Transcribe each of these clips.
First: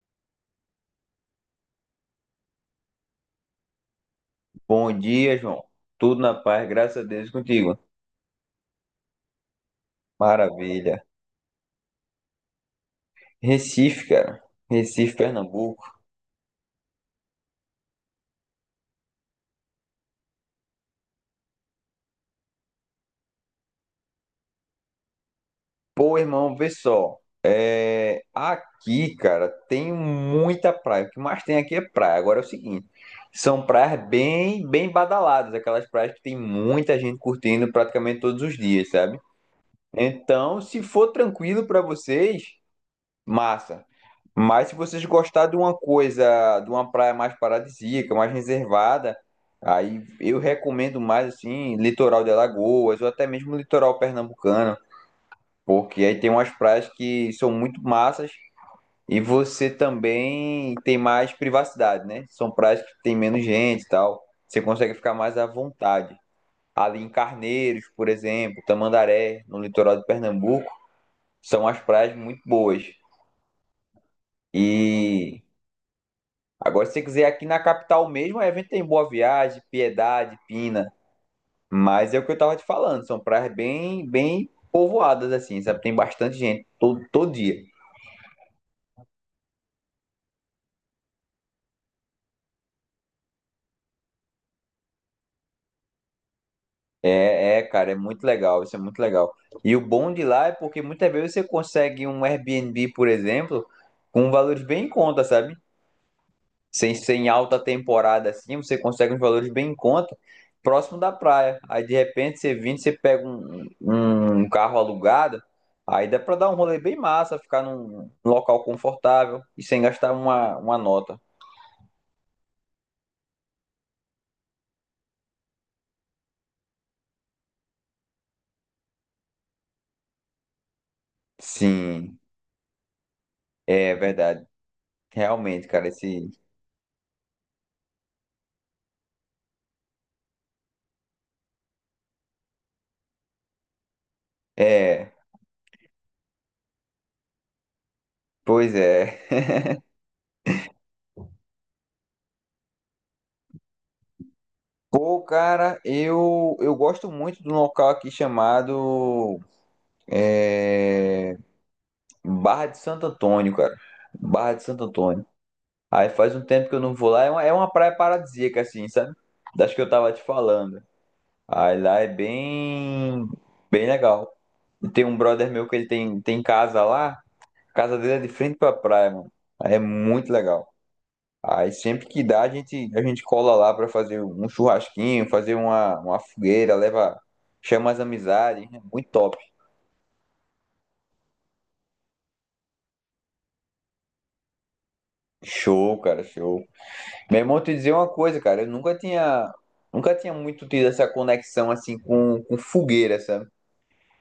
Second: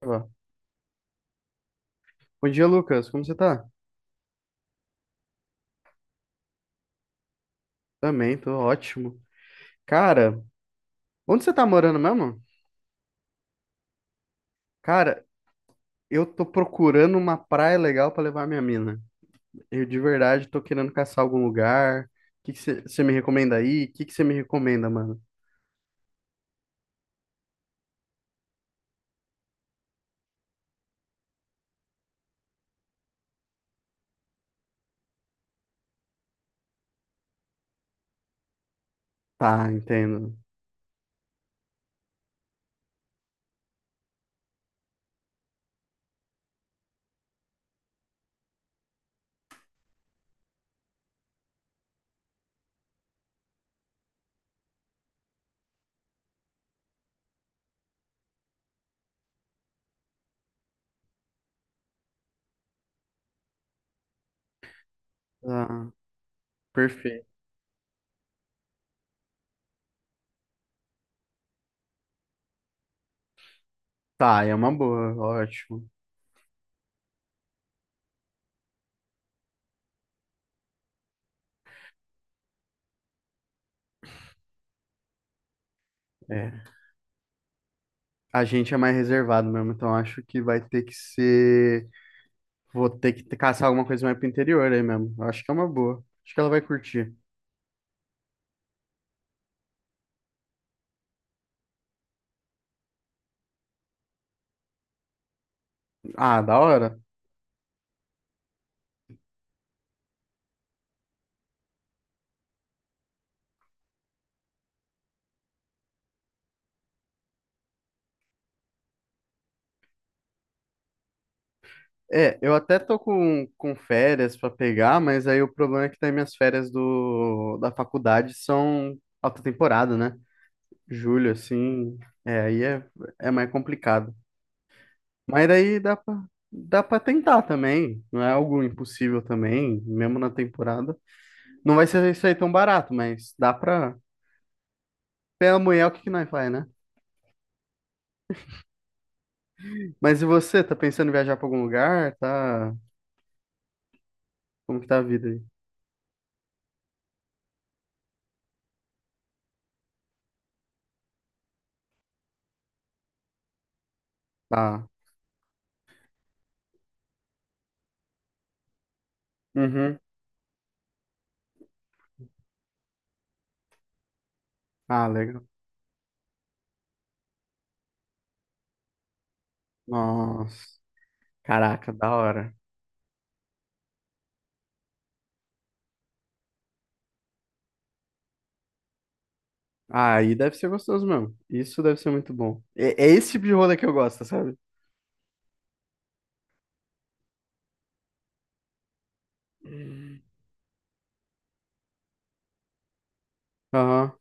Ó. Bom dia, Lucas. Como você tá? Bom dia, João. Tudo na paz, graças a Deus e contigo. Também, tô ótimo. Cara, Maravilha. onde você tá morando mesmo? Recife, cara. Recife, Cara, Pernambuco. eu tô procurando uma praia legal pra levar minha mina. Eu de verdade tô querendo caçar algum lugar. O que que você me recomenda aí? O que que você me recomenda, mano? Pô, irmão, vê só. Aqui, cara, tem muita praia. O que mais tem aqui é praia. Agora é o seguinte: são praias bem, bem badaladas, aquelas praias que tem muita gente curtindo praticamente todos os dias, sabe? Tá, entendo. Então, se for tranquilo pra vocês, massa. Mas se vocês gostarem de uma coisa, de uma praia mais paradisíaca, mais reservada, aí eu recomendo mais assim, litoral de Alagoas ou até mesmo litoral pernambucano, porque aí tem umas praias que são muito massas e você também tem mais privacidade, né? São praias que tem menos gente e tal. Você consegue ficar mais à Ah, vontade. Ali em perfeito. Carneiros, por exemplo, Tamandaré, no litoral de Pernambuco, são as praias muito boas. Tá, é uma boa, E ótimo. Agora, se você quiser aqui na capital mesmo, o evento tem Boa Viagem, Piedade, Pina. Mas é o que eu tava te falando, são praias bem, bem povoadas, assim, sabe? Tem bastante É. gente todo dia. A gente é mais reservado mesmo, então acho que vai ter que ser. Vou ter que caçar alguma coisa mais pro interior aí mesmo. Eu acho que é uma boa. Acho que ela vai curtir. É, é, cara, é muito legal, isso é muito legal. E o bom de lá é porque muitas vezes você consegue um Airbnb, por exemplo, com valores bem em conta, sabe? Ah, da Sem hora. ser em alta temporada assim, você consegue uns valores bem em conta, próximo da praia. Aí de repente você vindo, você pega um carro alugado, aí dá pra dar um rolê bem massa, ficar num local confortável e sem gastar uma nota. É, eu até tô com férias para pegar, mas aí o problema é que daí minhas férias da faculdade são alta temporada, né? Julho, assim, Sim, é, é mais é complicado. verdade. Mas Realmente, cara, esse. dá pra tentar também, não é algo impossível também, mesmo na temporada. Não vai ser isso aí tão barato, mas dá pra... É, Pela mulher, o que que nós faz, né? pois é. Mas e você, tá pensando em viajar pra algum lugar? Tá... Como que tá a Pô, vida aí? cara, eu gosto muito de um local aqui chamado é, Barra de Santo Antônio, cara. Barra de Santo Tá. Antônio. Aí faz um tempo que eu não vou lá. É uma praia paradisíaca, assim, sabe? Das que eu Uhum. tava te falando. Aí lá é bem, bem legal. E tem Ah, um legal. brother meu que ele tem casa lá. A casa dele é de frente pra praia, mano. Aí é muito Nossa. legal. Aí Caraca, sempre da que dá, a hora. gente, a gente cola lá pra fazer um churrasquinho, fazer uma fogueira, leva, chama as amizades. É muito top. Ah, aí deve ser gostoso mesmo. Isso deve ser muito bom. É, é esse tipo de rolê que eu gosto, sabe? Show, cara, show. Meu irmão, te dizer uma coisa, cara. Eu nunca Hum. tinha muito tido essa conexão assim com fogueira, sabe? Aham.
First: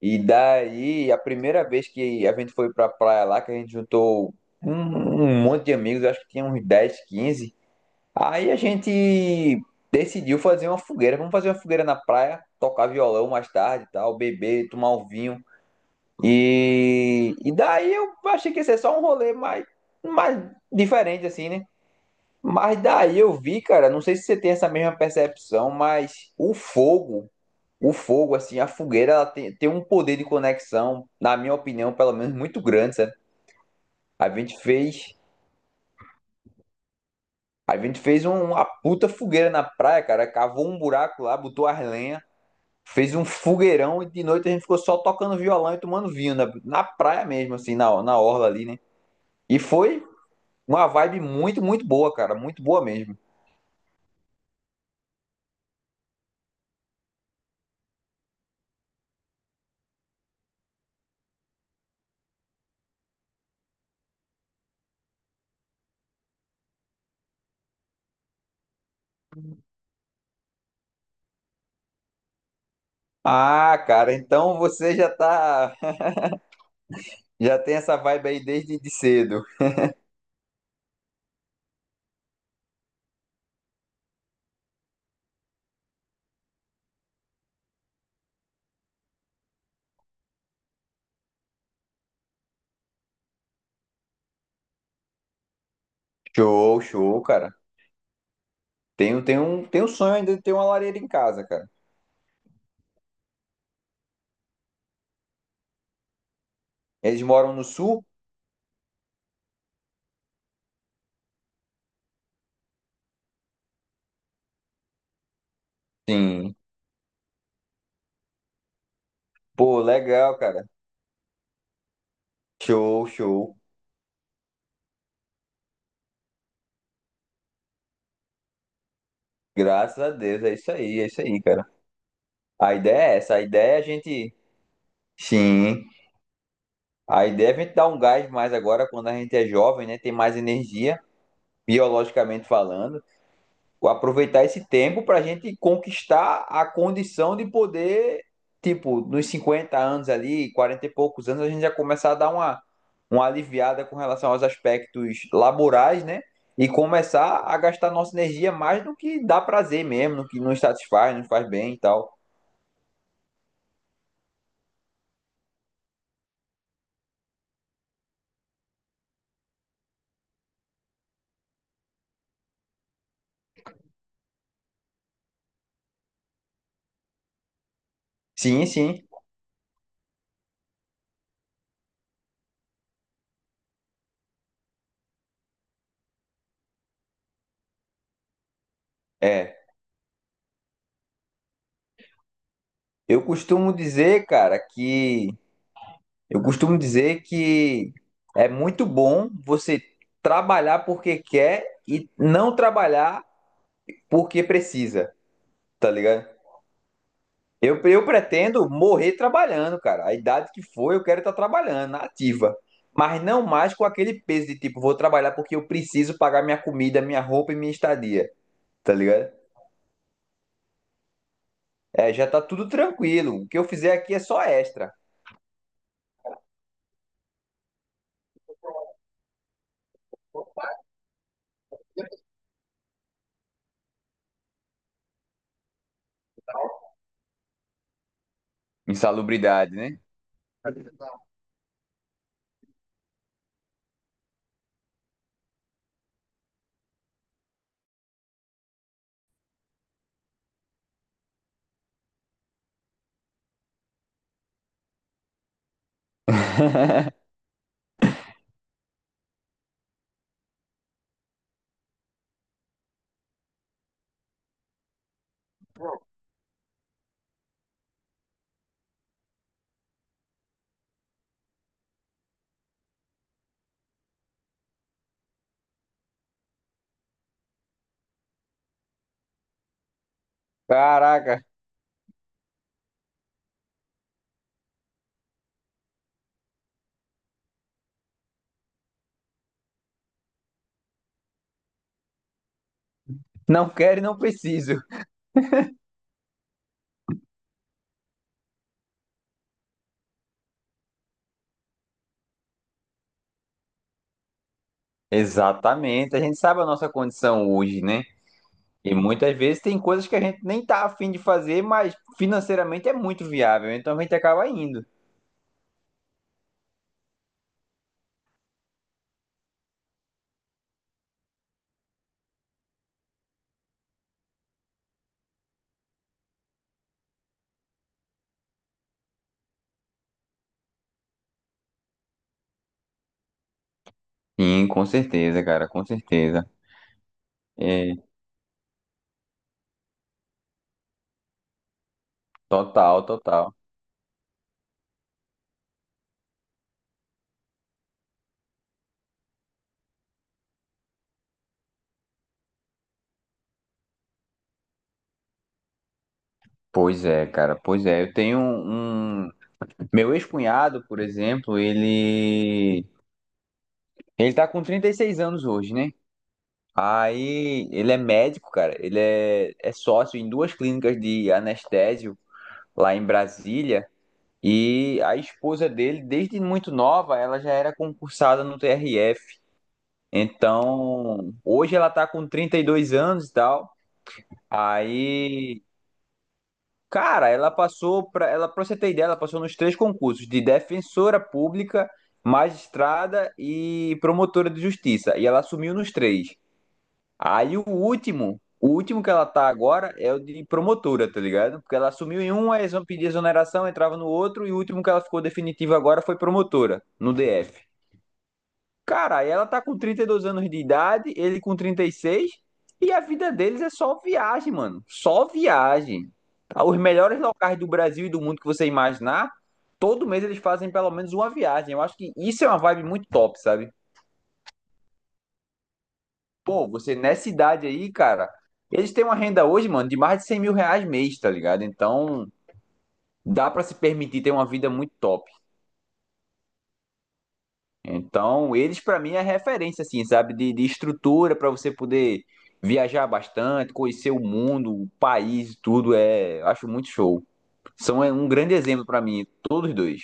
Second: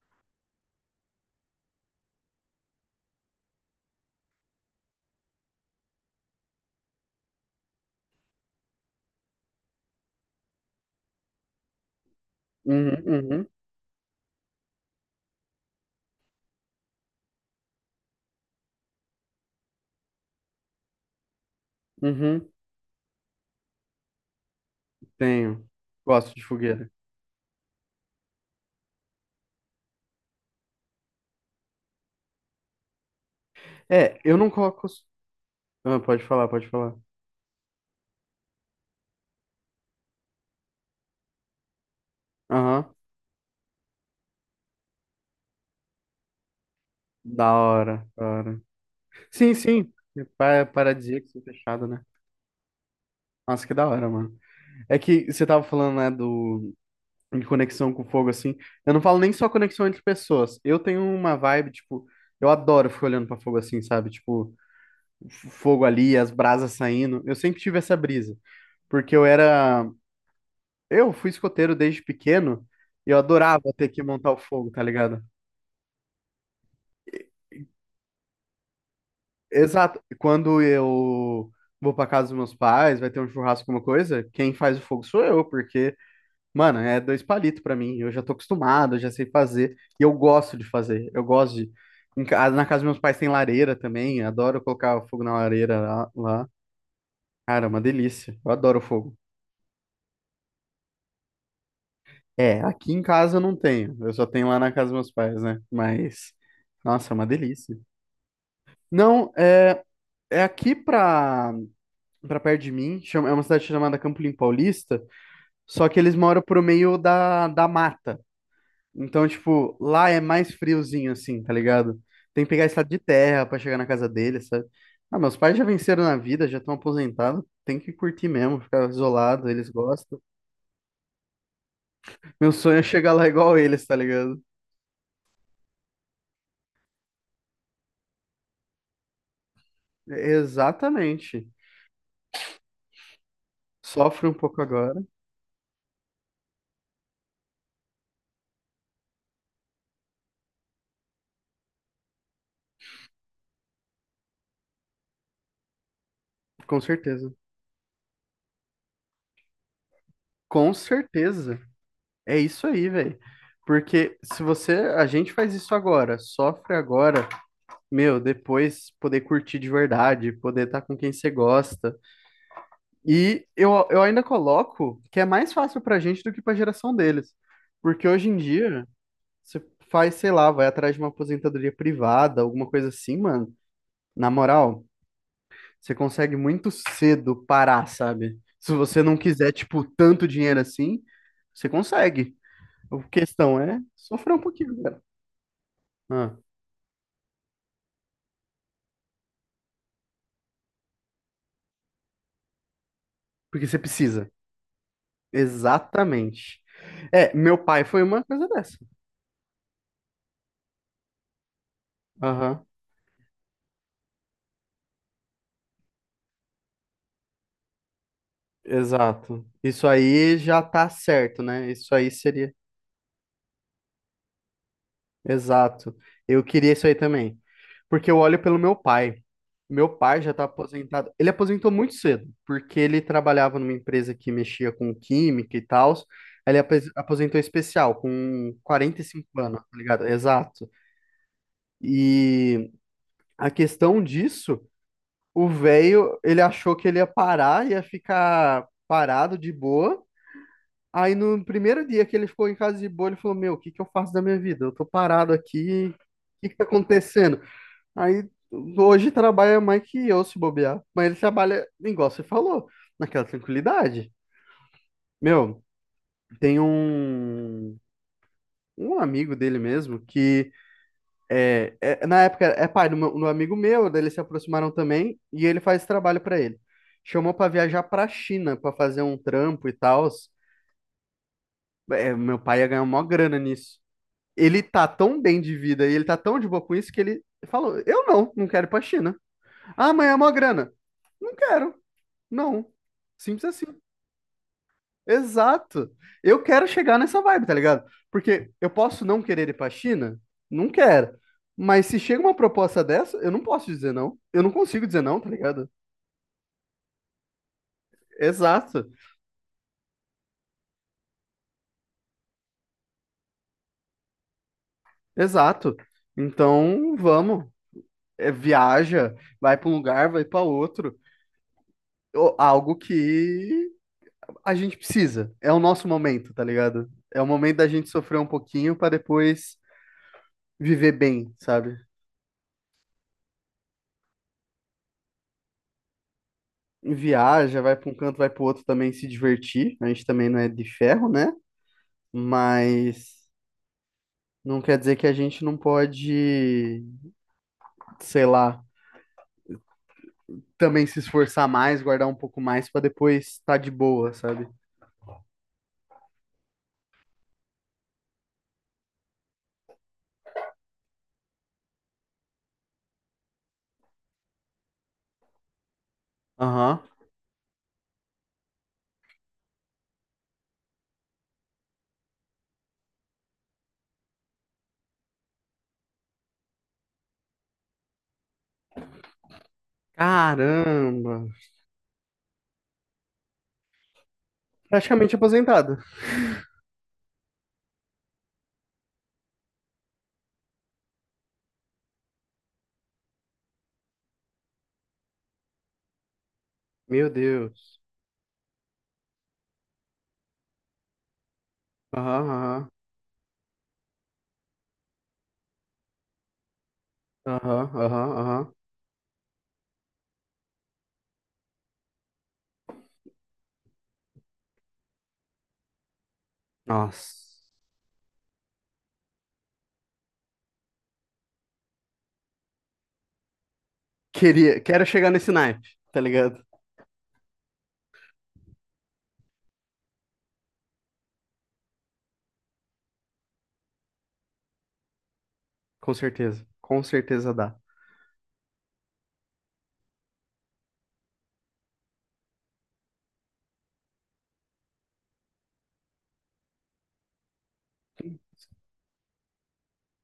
E daí, a primeira vez que a gente foi pra praia lá, que a gente juntou um monte de amigos, acho que tinha uns 10 15. Aí a gente decidiu fazer uma fogueira. Vamos fazer uma fogueira na praia, tocar Uhum, violão uhum, mais tarde e tal, beber, tomar um vinho. E daí eu achei que ia ser só um rolê mais, mais diferente, assim, né? uhum. Mas daí eu vi, cara, não sei se você tem essa mesma Tenho. percepção, mas Gosto de o fogueira. fogo o fogo, assim, a fogueira, ela tem um poder de conexão, na minha opinião, pelo menos, muito grande, sabe? É, A eu não gente coloco. fez, Ah, pode falar, pode falar. a gente fez um- uma puta fogueira na praia, cara, cavou um buraco lá, botou as lenhas, Aham. fez um fogueirão e de noite a gente ficou só tocando violão e tomando vinho, na praia Da mesmo, assim, na, hora, na da orla hora. ali, né? Sim, E sim. foi uma vibe Paradisíaco, assim, muito, muito fechado, né? boa, cara, muito boa mesmo. Nossa, que da hora, mano. É que você tava falando, né, do... de conexão com o fogo, assim. Eu não falo nem só conexão entre pessoas. Eu tenho uma vibe, tipo, eu adoro ficar olhando pra fogo assim, sabe? Tipo, fogo ali, as brasas saindo. Eu sempre tive essa brisa, porque eu era. Eu fui escoteiro desde pequeno e eu adorava Ah, ter que cara, montar o então fogo, tá você já ligado? tá, já tem essa vibe aí desde de cedo. Exato. Quando eu vou pra casa dos meus pais, vai ter um churrasco, alguma coisa, quem faz o fogo sou eu, porque, mano, é dois palitos pra mim. Eu já tô acostumado, eu já sei fazer. E eu gosto de fazer. Eu gosto de. Na casa dos meus pais tem lareira também. Adoro colocar o fogo na lareira lá. Show, show, cara. Cara, é uma delícia. Eu adoro o fogo. Tenho um sonho ainda de ter uma lareira em casa, cara. É, aqui em casa eu não tenho. Eu só tenho lá na casa dos meus pais, né? Mas, nossa, é Eles uma moram no delícia. sul? Não, é aqui pra perto de mim. É uma cidade chamada Campolim Paulista. Só que eles moram Sim. pro meio da mata. Então, tipo, Pô, lá é legal, mais cara. friozinho, assim, tá ligado? Tem que pegar estrada de Show, terra show. pra chegar na casa deles, sabe? Ah, meus pais já venceram na vida, já estão aposentados. Tem que curtir mesmo, ficar isolado, eles Graças a gostam. Deus, é isso aí, cara. Meu A sonho é chegar ideia é lá essa, a igual ideia é a eles, tá gente. ligado? Sim. A ideia é a gente dar um gás mais agora quando a gente é jovem, né? Tem mais energia, Exatamente. biologicamente falando. Sofre um Aproveitar pouco esse agora, tempo para a gente conquistar a condição de poder, tipo, nos 50 anos ali, 40 e poucos anos, a gente já começar a dar uma aliviada com relação aos aspectos laborais, né? E com certeza. começar a gastar nossa energia mais no que dá prazer mesmo, no que nos Com satisfaz, nos faz certeza. bem e tal. É isso aí, velho. Porque se você, a gente faz isso agora, sofre agora, meu, depois poder curtir de verdade, poder estar com quem você gosta. E eu ainda coloco que é mais fácil pra gente do que pra geração deles. Porque hoje em Sim, dia, sim. você faz, sei lá, vai atrás de uma aposentadoria privada, alguma coisa assim, mano. Na moral, você consegue muito cedo parar, sabe? Se você não quiser, É. tipo, tanto dinheiro assim, você consegue. A Eu questão costumo é dizer, sofrer um cara, pouquinho, cara. que. Ah, Eu costumo dizer que é muito bom você trabalhar porque quer e não trabalhar porque você precisa. porque precisa, tá ligado? Exatamente. É, meu Eu, pai foi eu uma coisa pretendo dessa. morrer trabalhando, cara. A idade que for, eu quero estar trabalhando, na ativa. Aham, Mas não mais com aquele peso de tipo, vou trabalhar porque eu preciso pagar minha comida, minha roupa e minha estadia, tá ligado? exato. Isso aí já tá certo, né? Isso aí É, já tá seria. tudo tranquilo. O que eu fizer aqui é só extra. Exato. Eu queria isso aí também. Porque eu olho pelo meu pai. Meu pai já está aposentado. Ele aposentou muito cedo, porque ele trabalhava numa empresa que mexia com química e tal. Ele aposentou especial, com 45 anos, Insalubridade, tá né? ligado? Exato. E a questão disso, o velho, ele achou que ele ia parar, ia ficar parado de boa. Aí no primeiro dia que ele ficou em casa de boa, ele falou: Meu, o que que eu faço da minha vida? Eu tô parado aqui, o que que tá acontecendo? Aí hoje trabalha mais que eu se bobear. Mas ele trabalha, igual você falou, naquela tranquilidade. Meu, tem um amigo dele mesmo que na época é pai do amigo meu, daí eles se aproximaram também e ele faz esse trabalho pra ele. Chamou pra viajar pra China pra fazer um trampo e tal. Caraca, É, meu pai ia ganhar uma grana nisso. Ele tá tão bem de vida e ele tá tão de boa com isso que ele falou: Eu não quero ir pra China. Ah, mas é uma grana. Não quero. Não. Simples assim. não quero e não preciso. Exato. Eu quero chegar nessa vibe, tá ligado? Porque eu posso não querer ir pra China? Não quero. Mas se chega uma proposta dessa, eu não posso dizer não. Eu não consigo dizer não, tá ligado? Exatamente. A gente sabe a nossa condição hoje, né? Exato. E muitas vezes tem coisas que a gente nem tá afim de fazer, mas financeiramente é muito viável. Então a gente acaba indo. Exato. Então, vamos. É, viaja, vai pra um lugar, vai pra outro. Ou algo que a gente precisa. É o nosso momento, tá ligado? É o momento da gente sofrer um pouquinho pra depois viver bem, sabe? Sim, com certeza, cara, com certeza. Viaja, vai para um É, canto, vai para o outro também se divertir. A gente também não é de ferro, né? total, Mas total. não quer dizer que a gente não pode, sei lá, também se esforçar mais, guardar um pouco mais para depois estar de boa, sabe? Pois é, cara, pois é. Eu tenho um. Meu ex-cunhado, por exemplo, ele. Ele tá com 36 anos hoje, né? Aham. Aí ele é médico, cara. Ele é sócio em duas clínicas de anestésio lá em Brasília. E a esposa dele, desde muito nova, ela já era concursada no TRF. Caramba! Então, hoje ela tá com 32 anos e tal. Praticamente Aí aposentado. cara, ela, para você ter ideia, ela passou nos três concursos de defensora pública, magistrada e promotora de justiça, e ela assumiu nos três. Meu Aí Deus. O último que ela tá agora é o de promotora, tá ligado? Porque ela assumiu em um, aí Aham, eles vão pedir exoneração, entrava no outro e o último que ela ficou definitivo agora foi promotora no aham, DF. aham, aham, aham. Cara, ela tá com 32 anos de idade, ele com 36, e a vida deles é só viagem, mano. Só viagem. Tá? Os melhores Nossa. locais do Brasil e do mundo que você imaginar, todo mês eles fazem pelo menos uma viagem. Eu acho que isso é uma vibe muito top, sabe? Queria, quero chegar nesse naipe, tá ligado? Pô, você nessa idade aí, cara, eles têm uma renda hoje, mano, de mais de 100 mil reais mês, tá ligado? Então, dá pra se permitir ter uma vida muito top. Com certeza. Com certeza dá. Então, eles para mim é referência, assim, sabe, de estrutura para você poder viajar bastante, conhecer o mundo, o país, tudo é, acho muito show. São é, um grande exemplo para mim, todos dois.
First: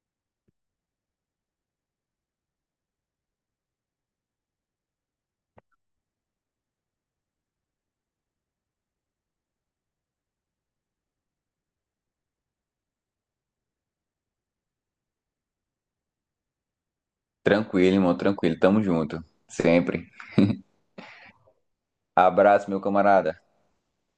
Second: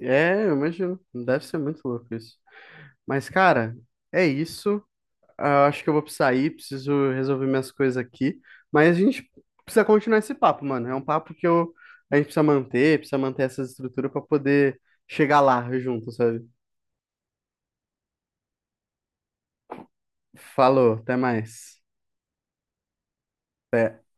É, eu imagino. Deve ser muito louco isso. Mas, cara, é isso. Ah, acho que eu vou sair, preciso resolver minhas coisas aqui. Mas a gente precisa continuar esse papo, mano. É um papo que eu, a gente precisa manter essa estrutura para poder chegar lá junto, sabe? Tranquilo, irmão, tranquilo, tamo junto, sempre. Falou, até mais. Abraço, meu camarada. Até.